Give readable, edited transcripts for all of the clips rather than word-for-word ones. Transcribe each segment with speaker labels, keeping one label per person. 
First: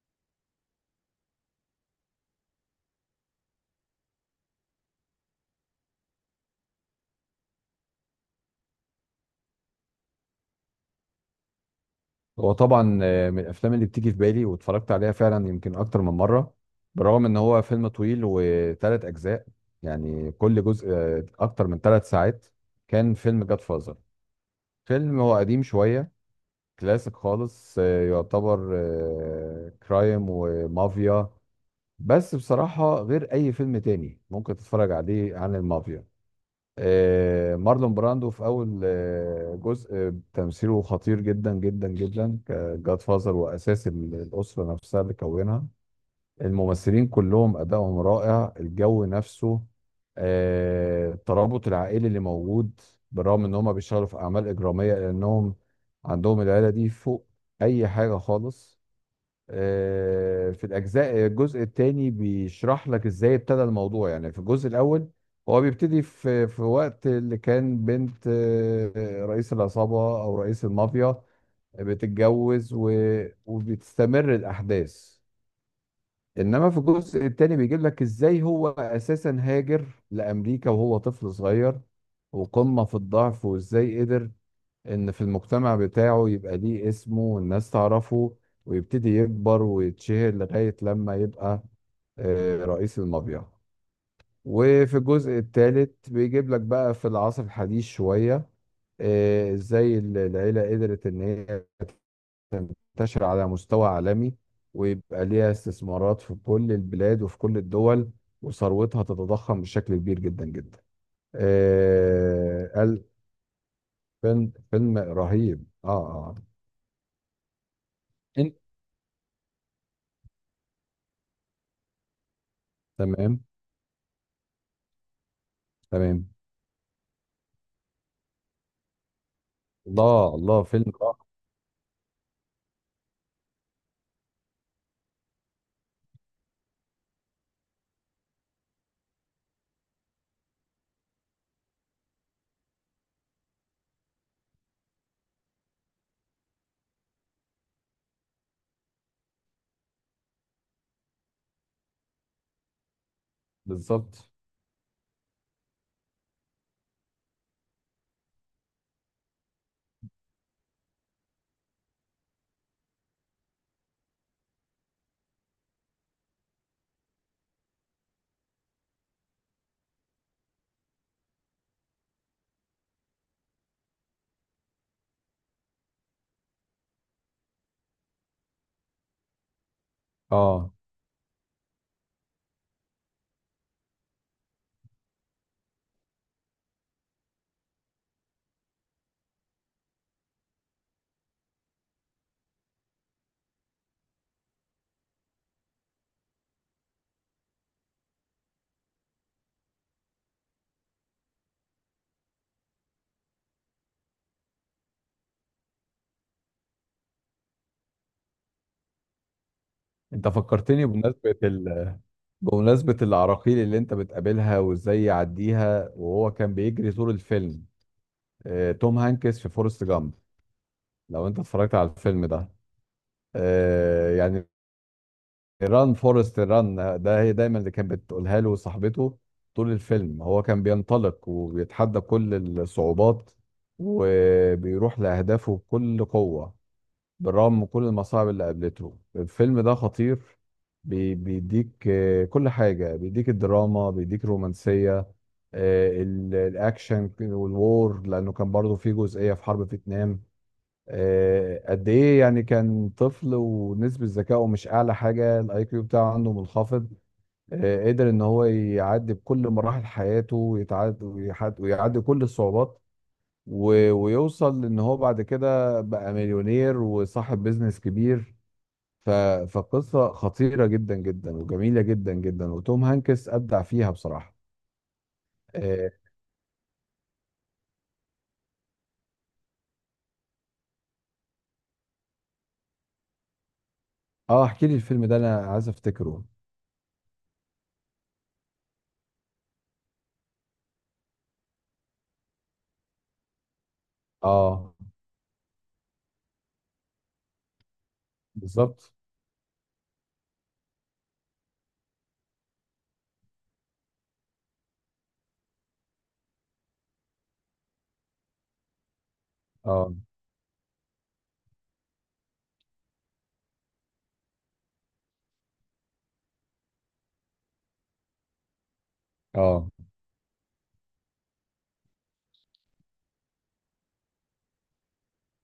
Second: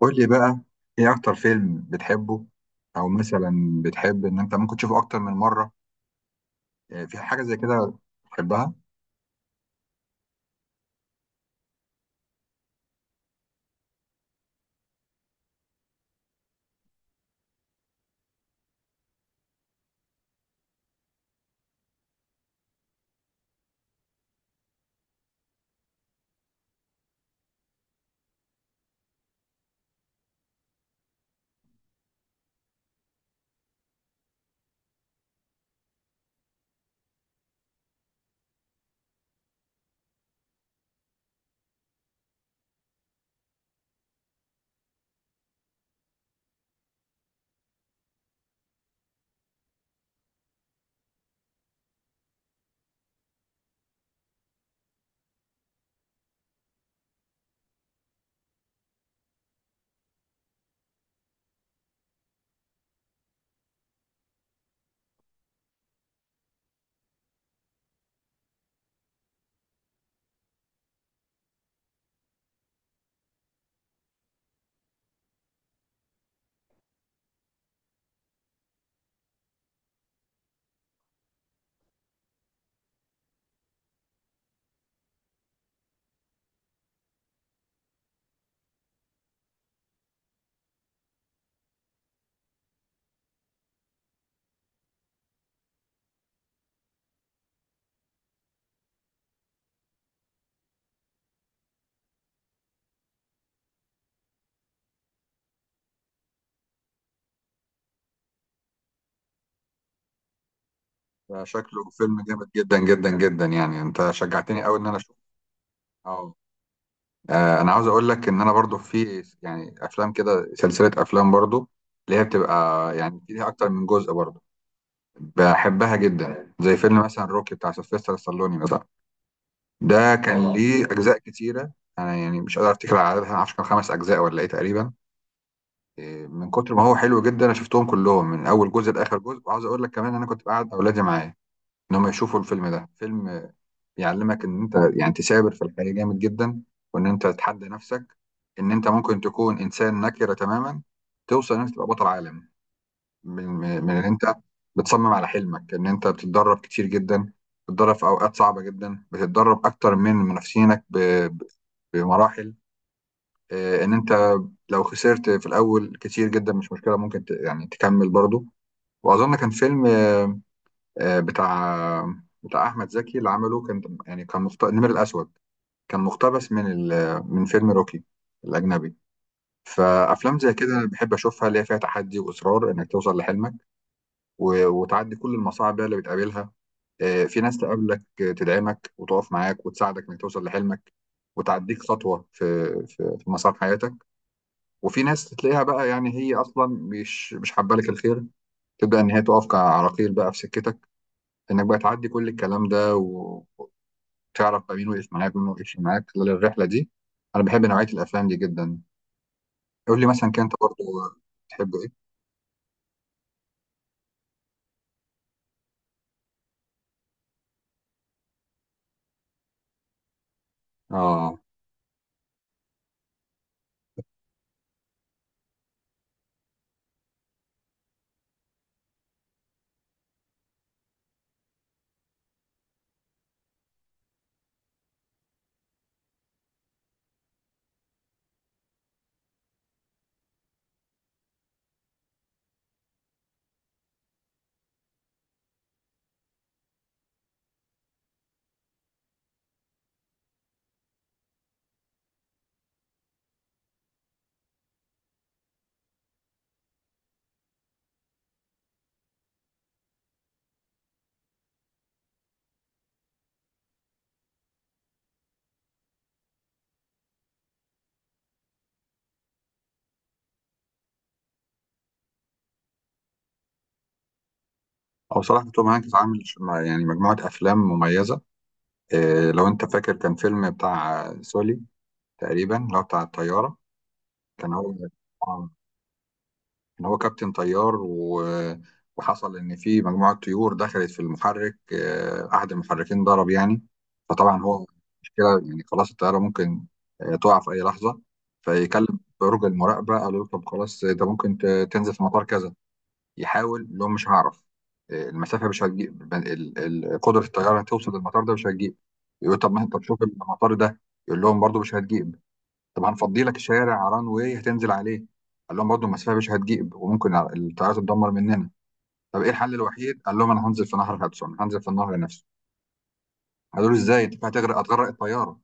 Speaker 1: قول لي بقى، ايه اكتر فيلم بتحبه؟ او مثلا بتحب ان انت ممكن تشوفه اكتر من مره؟ يعني في حاجه زي كده بتحبها؟
Speaker 2: هو طبعا من الافلام اللي بتيجي في بالي واتفرجت عليها فعلا يمكن اكتر من مره. بالرغم ان هو فيلم طويل وثلاث اجزاء، يعني كل جزء اكتر من 3 ساعات. كان فيلم جاد فازر، فيلم هو قديم شويه، كلاسيك خالص، يعتبر كرايم ومافيا. بس بصراحه غير اي فيلم تاني ممكن تتفرج عليه عن المافيا. مارلون براندو في اول جزء، تمثيله خطير جدا جدا جدا كجاد فازر، واساس الاسره نفسها اللي كونها. الممثلين كلهم ادائهم رائع، الجو نفسه، الترابط العائلي اللي موجود بالرغم ان هم بيشتغلوا في اعمال اجراميه، لانهم عندهم العيله دي فوق اي حاجه خالص. في الجزء الثاني بيشرح لك ازاي ابتدى الموضوع. يعني في الجزء الاول هو بيبتدي في وقت اللي كان بنت رئيس العصابة او رئيس المافيا بتتجوز، وبتستمر الاحداث. انما في الجزء الثاني بيجيب لك ازاي هو اساسا هاجر لامريكا وهو طفل صغير وقمة في الضعف، وازاي قدر ان في المجتمع بتاعه يبقى ليه اسمه والناس تعرفه، ويبتدي يكبر ويتشهر لغاية لما يبقى رئيس المافيا. وفي الجزء الثالث بيجيب لك بقى في العصر الحديث شوية ازاي العيلة قدرت ان هي تنتشر على مستوى عالمي، ويبقى ليها استثمارات في كل البلاد وفي كل الدول، وثروتها تتضخم بشكل كبير جدا جدا.
Speaker 1: ده شكله فيلم جامد
Speaker 2: آه،
Speaker 1: جدا
Speaker 2: قال-
Speaker 1: جدا جدا، يعني انت
Speaker 2: فيلم
Speaker 1: شجعتني قوي ان انا
Speaker 2: فيلم
Speaker 1: اشوفه.
Speaker 2: رهيب.
Speaker 1: اه.
Speaker 2: اه.
Speaker 1: انا عاوز اقول لك ان
Speaker 2: اه.
Speaker 1: انا برضو في يعني افلام كده، سلسله افلام برضو اللي هي بتبقى يعني
Speaker 2: تمام.
Speaker 1: فيها اكتر من جزء برضو، بحبها
Speaker 2: تمام.
Speaker 1: جدا. زي فيلم مثلا روكي بتاع سيلفستر ستالوني مثلا، ده
Speaker 2: الله
Speaker 1: كان
Speaker 2: الله،
Speaker 1: ليه
Speaker 2: فيلم
Speaker 1: اجزاء
Speaker 2: رائع.
Speaker 1: كتيره. انا يعني مش قادر افتكر عددها، معرفش كان خمس اجزاء ولا ايه تقريبا. إيه، من كتر ما هو حلو جدا انا شفتهم كلهم من اول جزء لاخر جزء، وعاوز اقول لك كمان إن انا كنت بقعد اولادي معايا ان هم يشوفوا الفيلم ده. فيلم بيعلمك ان انت يعني تثابر في الحياة جامد جدا، وان انت تتحدى نفسك، ان انت ممكن تكون انسان نكرة تماما توصل ان انت تبقى بطل عالم. من ان
Speaker 2: بالظبط.
Speaker 1: انت بتصمم على حلمك، ان انت بتتدرب كتير جدا، بتتدرب في اوقات صعبة جدا، بتتدرب اكتر من منافسينك ب- بمراحل. إيه، ان انت لو خسرت في الاول كتير جدا مش مشكله، ممكن يعني تكمل برضو. واظن كان فيلم آه، بتاع بتاع احمد زكي اللي عمله، كان يعني النمر الاسود. كان مقتبس من من فيلم روكي الاجنبي. فافلام زي كده
Speaker 2: اه.
Speaker 1: انا بحب اشوفها، اللي هي فيها تحدي واصرار انك توصل لحلمك. وتعدي كل المصاعب بقى اللي بتقابلها. في ناس تقابلك، تدعمك وتقف معاك وتساعدك انك توصل لحلمك وتعديك خطوه في مسار حياتك. وفي ناس تلاقيها بقى يعني هي اصلا مش حابه لك الخير، تبدا ان هي تقف كعراقيل بقى في سكتك انك بقى تعدي كل الكلام ده وتعرف بقى مين وقف معاك مين وقفش معاك خلال الرحله دي. انا بحب نوعيه الافلام دي جدا. قول لي
Speaker 2: انت
Speaker 1: مثلا كنت برضو
Speaker 2: فكرتني
Speaker 1: بتحب ايه؟
Speaker 2: بمناسبة العراقيل اللي انت بتقابلها وازاي يعديها، وهو كان بيجري طول الفيلم. توم هانكس في فورست جامب. لو
Speaker 1: اه.
Speaker 2: انت اتفرجت على الفيلم ده، يعني ران فورست ران، ده هي دايما اللي كانت بتقولها له صاحبته. طول الفيلم هو كان بينطلق وبيتحدى كل الصعوبات، وبيروح لأهدافه بكل قوة بالرغم من كل المصاعب اللي قابلته. الفيلم ده خطير، بيديك كل حاجة، بيديك الدراما، بيديك الرومانسية، الأكشن والوور لأنه كان برضه فيه جزئية في حرب فيتنام. قد إيه يعني، كان طفل ونسبة ذكائه مش أعلى حاجة، الأي كيو بتاعه عنده منخفض. قدر إن هو يعدي بكل مراحل حياته، ويعدي كل الصعوبات، ويوصل إن هو بعد كده بقى مليونير وصاحب بيزنس كبير. ف... فقصة خطيرة جدا جدا وجميلة جدا جدا، وتوم هانكس أبدع فيها بصراحة.
Speaker 1: او بصراحه توم
Speaker 2: اه.
Speaker 1: هانكس عامل يعني مجموعه افلام مميزه. إيه لو انت فاكر كان فيلم بتاع سولي تقريبا، اللي هو بتاع الطياره. كان
Speaker 2: احكي لي
Speaker 1: هو
Speaker 2: الفيلم ده، انا عايز افتكره.
Speaker 1: ان هو كابتن طيار وحصل ان في مجموعه طيور دخلت في المحرك، احد المحركين ضرب يعني. فطبعا هو
Speaker 2: اه.
Speaker 1: مشكله يعني خلاص الطياره ممكن تقع في اي لحظه.
Speaker 2: بالظبط.
Speaker 1: فيكلم برج المراقبه، قالوا له طب خلاص ده ممكن تنزل في مطار كذا. يحاول يقول لهم مش هعرف، المسافه مش هتجيب، قدره الطياره توصل للمطار ده مش هتجيب. يقول طب ما انت
Speaker 2: اه.
Speaker 1: تشوف المطار ده. يقول لهم برضو مش هتجيب. طب هنفضي لك شارع ران واي هتنزل عليه. قال لهم برضه المسافه مش هتجيب وممكن الطيارات تدمر مننا. طب ايه الحل
Speaker 2: اه.
Speaker 1: الوحيد؟ قال لهم انا هنزل في نهر هدسون، هنزل في النهر نفسه. قالوا له ازاي؟ انت هتغرق، هتغرق الطياره.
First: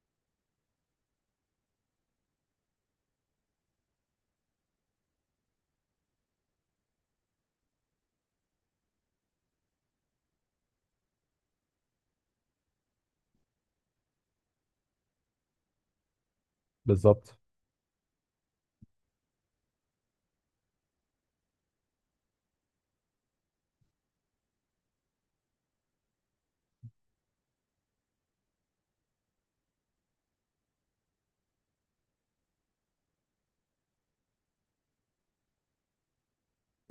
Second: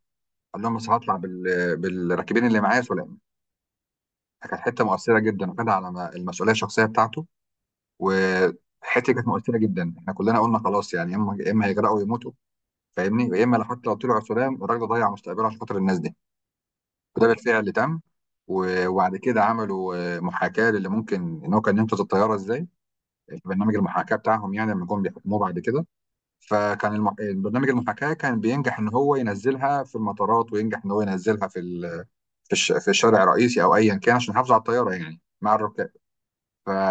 Speaker 1: قال لهم بس هطلع بالراكبين اللي معايا سلام. كانت حته مؤثره جدا وخدها على المسؤوليه الشخصيه بتاعته. وحته كانت مؤثره جدا، احنا كلنا قلنا خلاص يعني يا اما يا اما هيغرقوا ويموتوا. فاهمني، يا اما لو حتى لو طلعوا سلام الراجل ده ضيع مستقبله عشان خاطر الناس دي. وده
Speaker 2: بالظبط.
Speaker 1: بالفعل تم. وبعد كده عملوا محاكاة للي ممكن ان هو كان ينقذ الطيارة ازاي. برنامج المحاكاة بتاعهم يعني لما جم بيحكموه بعد كده، فكان برنامج المحاكاة كان بينجح ان هو ينزلها في المطارات، وينجح ان هو ينزلها في الشارع الرئيسي او ايا كان عشان يحافظوا على الطيارة يعني مع الركاب.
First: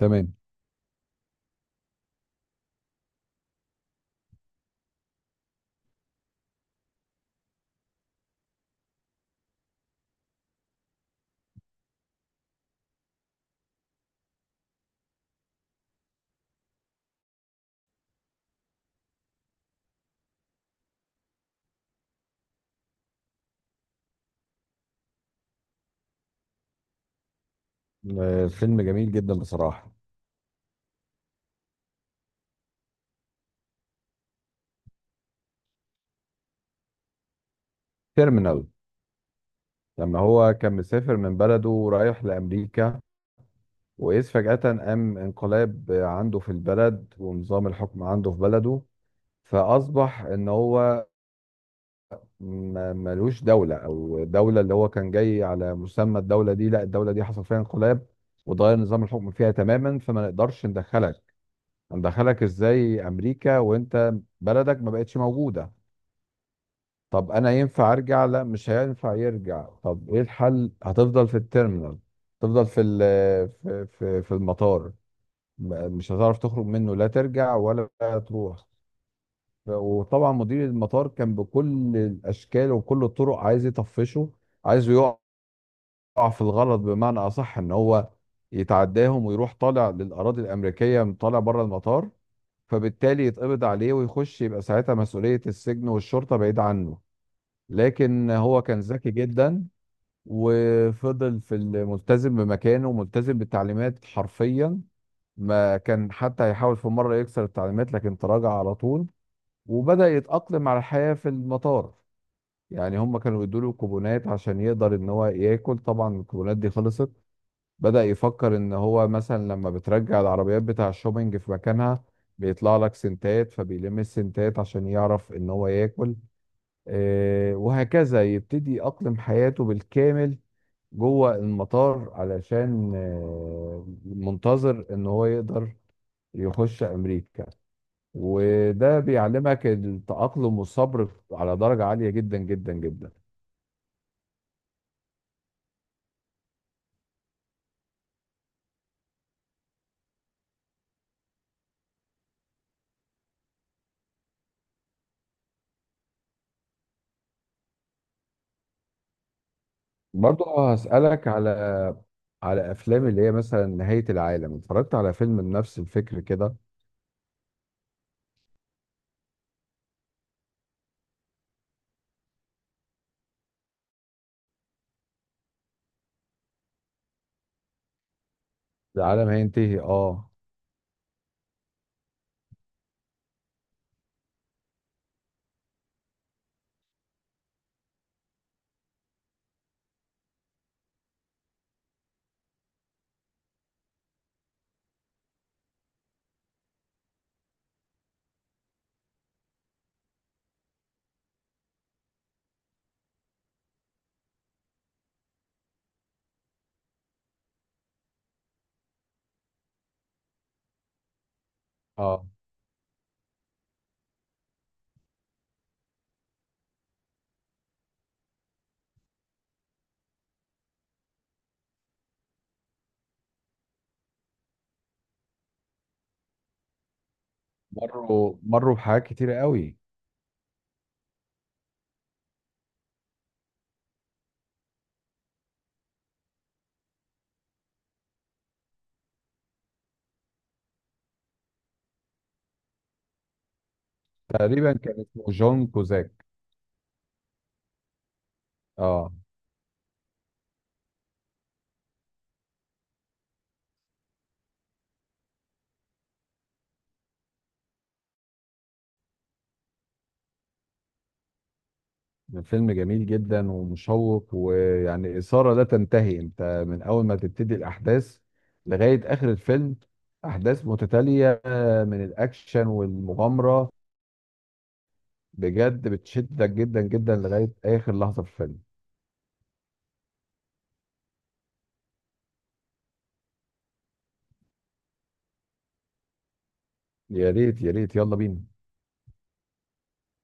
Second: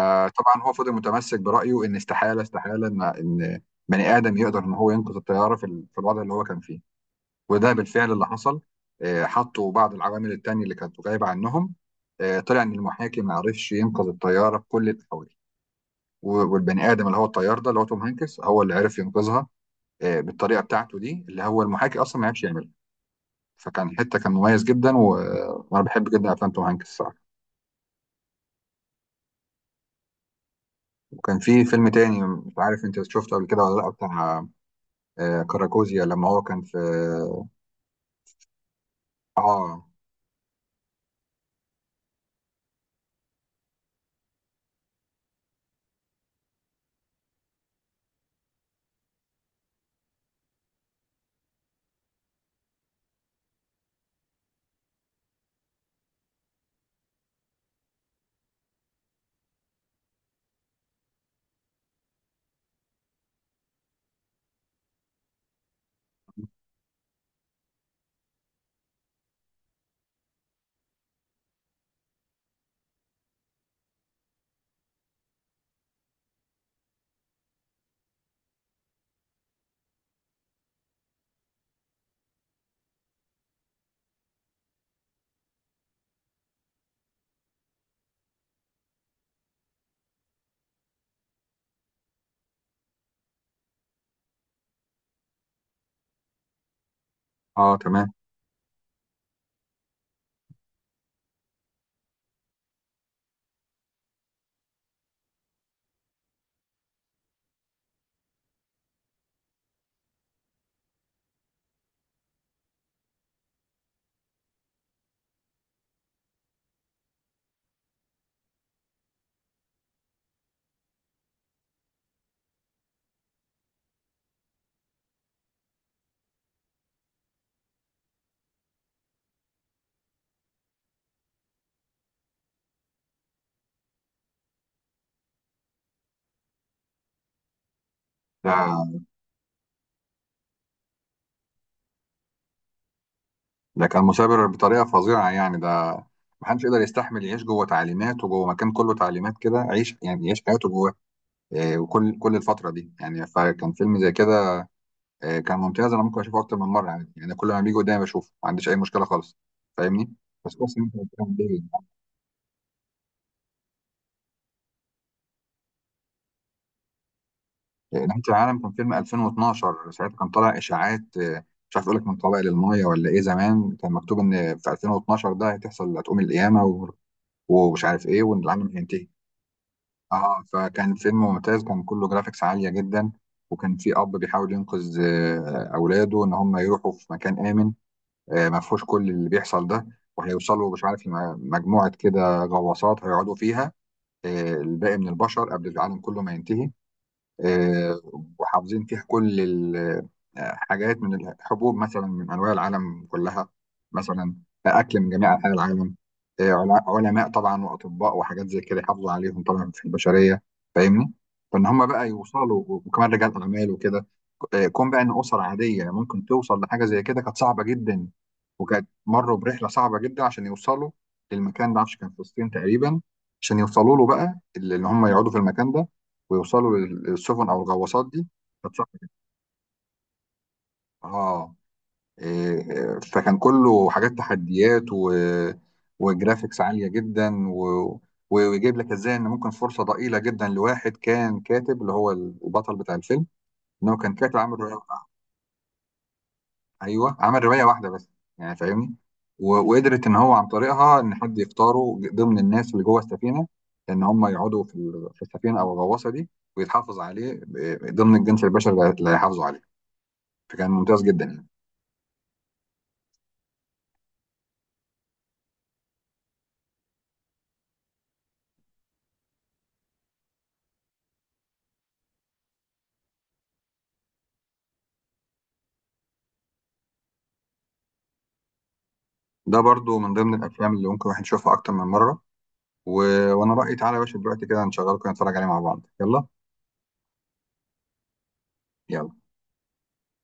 Speaker 2: تمام.
Speaker 1: هو فضل متمسك برأيه ان استحالة استحالة ان بني ادم يقدر ان هو ينقذ الطيارة في الوضع اللي هو كان فيه. وده بالفعل اللي حصل. حطوا بعض العوامل التانية اللي كانت غايبة عنهم. طلع ان المحاكي ما عرفش ينقذ الطيارة بكل الاحوال. والبني ادم اللي هو الطيار ده اللي هو توم هانكس هو اللي عرف ينقذها، بالطريقة بتاعته دي اللي هو المحاكي اصلا ما عرفش يعملها. فكان حتة كان مميز جدا وانا بحب جدا افلام توم هانكس الصراحة.
Speaker 2: فيلم جميل جدا بصراحة.
Speaker 1: وكان في فيلم تاني مش عارف انت شفته قبل كده ولا لا، بتاع كاراكوزيا لما هو كان في.
Speaker 2: تيرمينال.
Speaker 1: اه.
Speaker 2: لما هو كان مسافر من بلده ورايح لأمريكا، وإذ فجأة قام انقلاب عنده في البلد ونظام الحكم عنده في بلده، فأصبح إن هو ملوش دولة. أو دولة اللي هو كان جاي على مسمى الدولة دي، لا الدولة دي حصل فيها انقلاب وتغير نظام الحكم فيها تماما، فما نقدرش ندخلك. ندخلك ازاي أمريكا وأنت بلدك ما بقتش موجودة؟ طب أنا ينفع أرجع؟ لا مش هينفع يرجع. طب إيه الحل؟ هتفضل في التيرمينال، تفضل في في المطار، مش هتعرف تخرج منه، لا ترجع ولا تروح. وطبعا مدير المطار كان بكل الاشكال وكل الطرق عايز يطفشه، عايزه يقع في الغلط بمعنى اصح، ان هو يتعداهم ويروح طالع للاراضي الامريكيه، طالع بره المطار، فبالتالي يتقبض عليه ويخش، يبقى ساعتها مسؤوليه السجن والشرطه بعيد عنه.
Speaker 1: اه. آه، تمام.
Speaker 2: لكن هو كان ذكي جدا، وفضل في الملتزم بمكانه وملتزم بالتعليمات حرفيا. ما كان حتى يحاول في مره يكسر التعليمات، لكن تراجع على طول، وبدأ يتأقلم على الحياة في المطار. يعني هم كانوا يدوا له كوبونات عشان يقدر ان هو ياكل. طبعا الكوبونات دي خلصت، بدأ يفكر ان هو مثلا لما بترجع العربيات بتاع الشوبينج في مكانها بيطلع لك سنتات، فبيلم السنتات عشان يعرف ان هو ياكل. وهكذا يبتدي يأقلم حياته بالكامل جوه المطار، علشان منتظر ان هو يقدر يخش امريكا.
Speaker 1: ده
Speaker 2: وده بيعلمك التأقلم والصبر على درجة عالية جدا جدا جدا.
Speaker 1: كان مثابر بطريقه فظيعه يعني، ده محدش يقدر يستحمل يعيش جوه تعليمات وجوه مكان كله تعليمات كده، عيش يعني يعيش حياته جواه. وكل الفتره دي يعني فكان فيلم زي كده. كان ممتاز، انا ممكن اشوفه اكتر من مره يعني كل ما بيجي قدامي بشوفه ما عنديش اي مشكله خالص. فاهمني. بس
Speaker 2: برضه
Speaker 1: كويس ان انت
Speaker 2: هسألك
Speaker 1: بتتكلم
Speaker 2: على
Speaker 1: ليه.
Speaker 2: أفلام اللي هي مثلا نهاية العالم. اتفرجت على فيلم بنفس الفكر كده؟
Speaker 1: نهايه العالم كان فيلم 2012، ساعتها كان طالع اشاعات، مش عارف اقول لك من طبق للميه ولا ايه، زمان كان مكتوب ان في 2012 ده هتحصل، هتقوم القيامه ومش عارف ايه، وان العالم هينتهي.
Speaker 2: العالم هينتهي، اه.
Speaker 1: اه، فكان فيلم ممتاز، كان كله جرافيكس عالية جدا، وكان في أب بيحاول ينقذ أولاده، إن هم يروحوا في مكان آمن. ما فيهوش كل اللي بيحصل ده، وهيوصلوا مش عارف مجموعة كده غواصات هيقعدوا فيها، الباقي من البشر قبل العالم كله ما ينتهي. آه، وحافظين فيه كل الحاجات من الحبوب مثلا من انواع العالم كلها، مثلا اكل من جميع انحاء العالم، علماء طبعا واطباء وحاجات زي كده يحافظوا عليهم طبعا في البشريه. فاهمني. فان هم بقى
Speaker 2: اه،
Speaker 1: يوصلوا وكمان رجال اعمال وكده. كون بقى ان اسر عاديه ممكن توصل لحاجه زي كده كانت صعبه جدا، وكانت مروا برحله صعبه جدا عشان يوصلوا للمكان ده، معرفش كان في الصين تقريبا، عشان يوصلوا له بقى اللي هم يقعدوا في المكان ده، ويوصلوا للسفن او الغواصات دي.
Speaker 2: مروا
Speaker 1: كانت صعبة
Speaker 2: بحاجات
Speaker 1: جدا.
Speaker 2: كتيرة قوي.
Speaker 1: اه. إيه، فكان كله حاجات تحديات وجرافيكس عالية جدا، ويجيب لك ازاي ان ممكن فرصة ضئيلة جدا لواحد كان كاتب اللي هو البطل بتاع الفيلم، ان هو كان كاتب عامل
Speaker 2: تقريبا كان
Speaker 1: رواية.
Speaker 2: اسمه جون كوزاك.
Speaker 1: ايوه عمل رواية واحدة بس يعني، فاهمني.
Speaker 2: اه،
Speaker 1: وقدرت ان هو عن طريقها ان حد يختاره ضمن الناس اللي جوه السفينة، ان هم يقعدوا في السفينة او الغواصة دي، ويتحافظ عليه ضمن الجنس البشري اللي هيحافظوا عليه. فكان ممتاز جدا يعني.
Speaker 2: فيلم جميل جدا ومشوق، ويعني إثارة لا تنتهي. انت من اول ما تبتدي الاحداث لغاية اخر الفيلم، احداث متتالية من الاكشن والمغامرة، بجد بتشدك جدا جدا لغاية اخر لحظة في الفيلم.
Speaker 1: ده برضو من ضمن الافلام اللي ممكن الواحد يشوفها اكتر من مره. و... وانا رايي تعالى يا باشا دلوقتي كده نشغله كده نتفرج عليه مع بعض، يلا.
Speaker 2: يا ريت يا ريت، يلا بينا.
Speaker 1: يلا.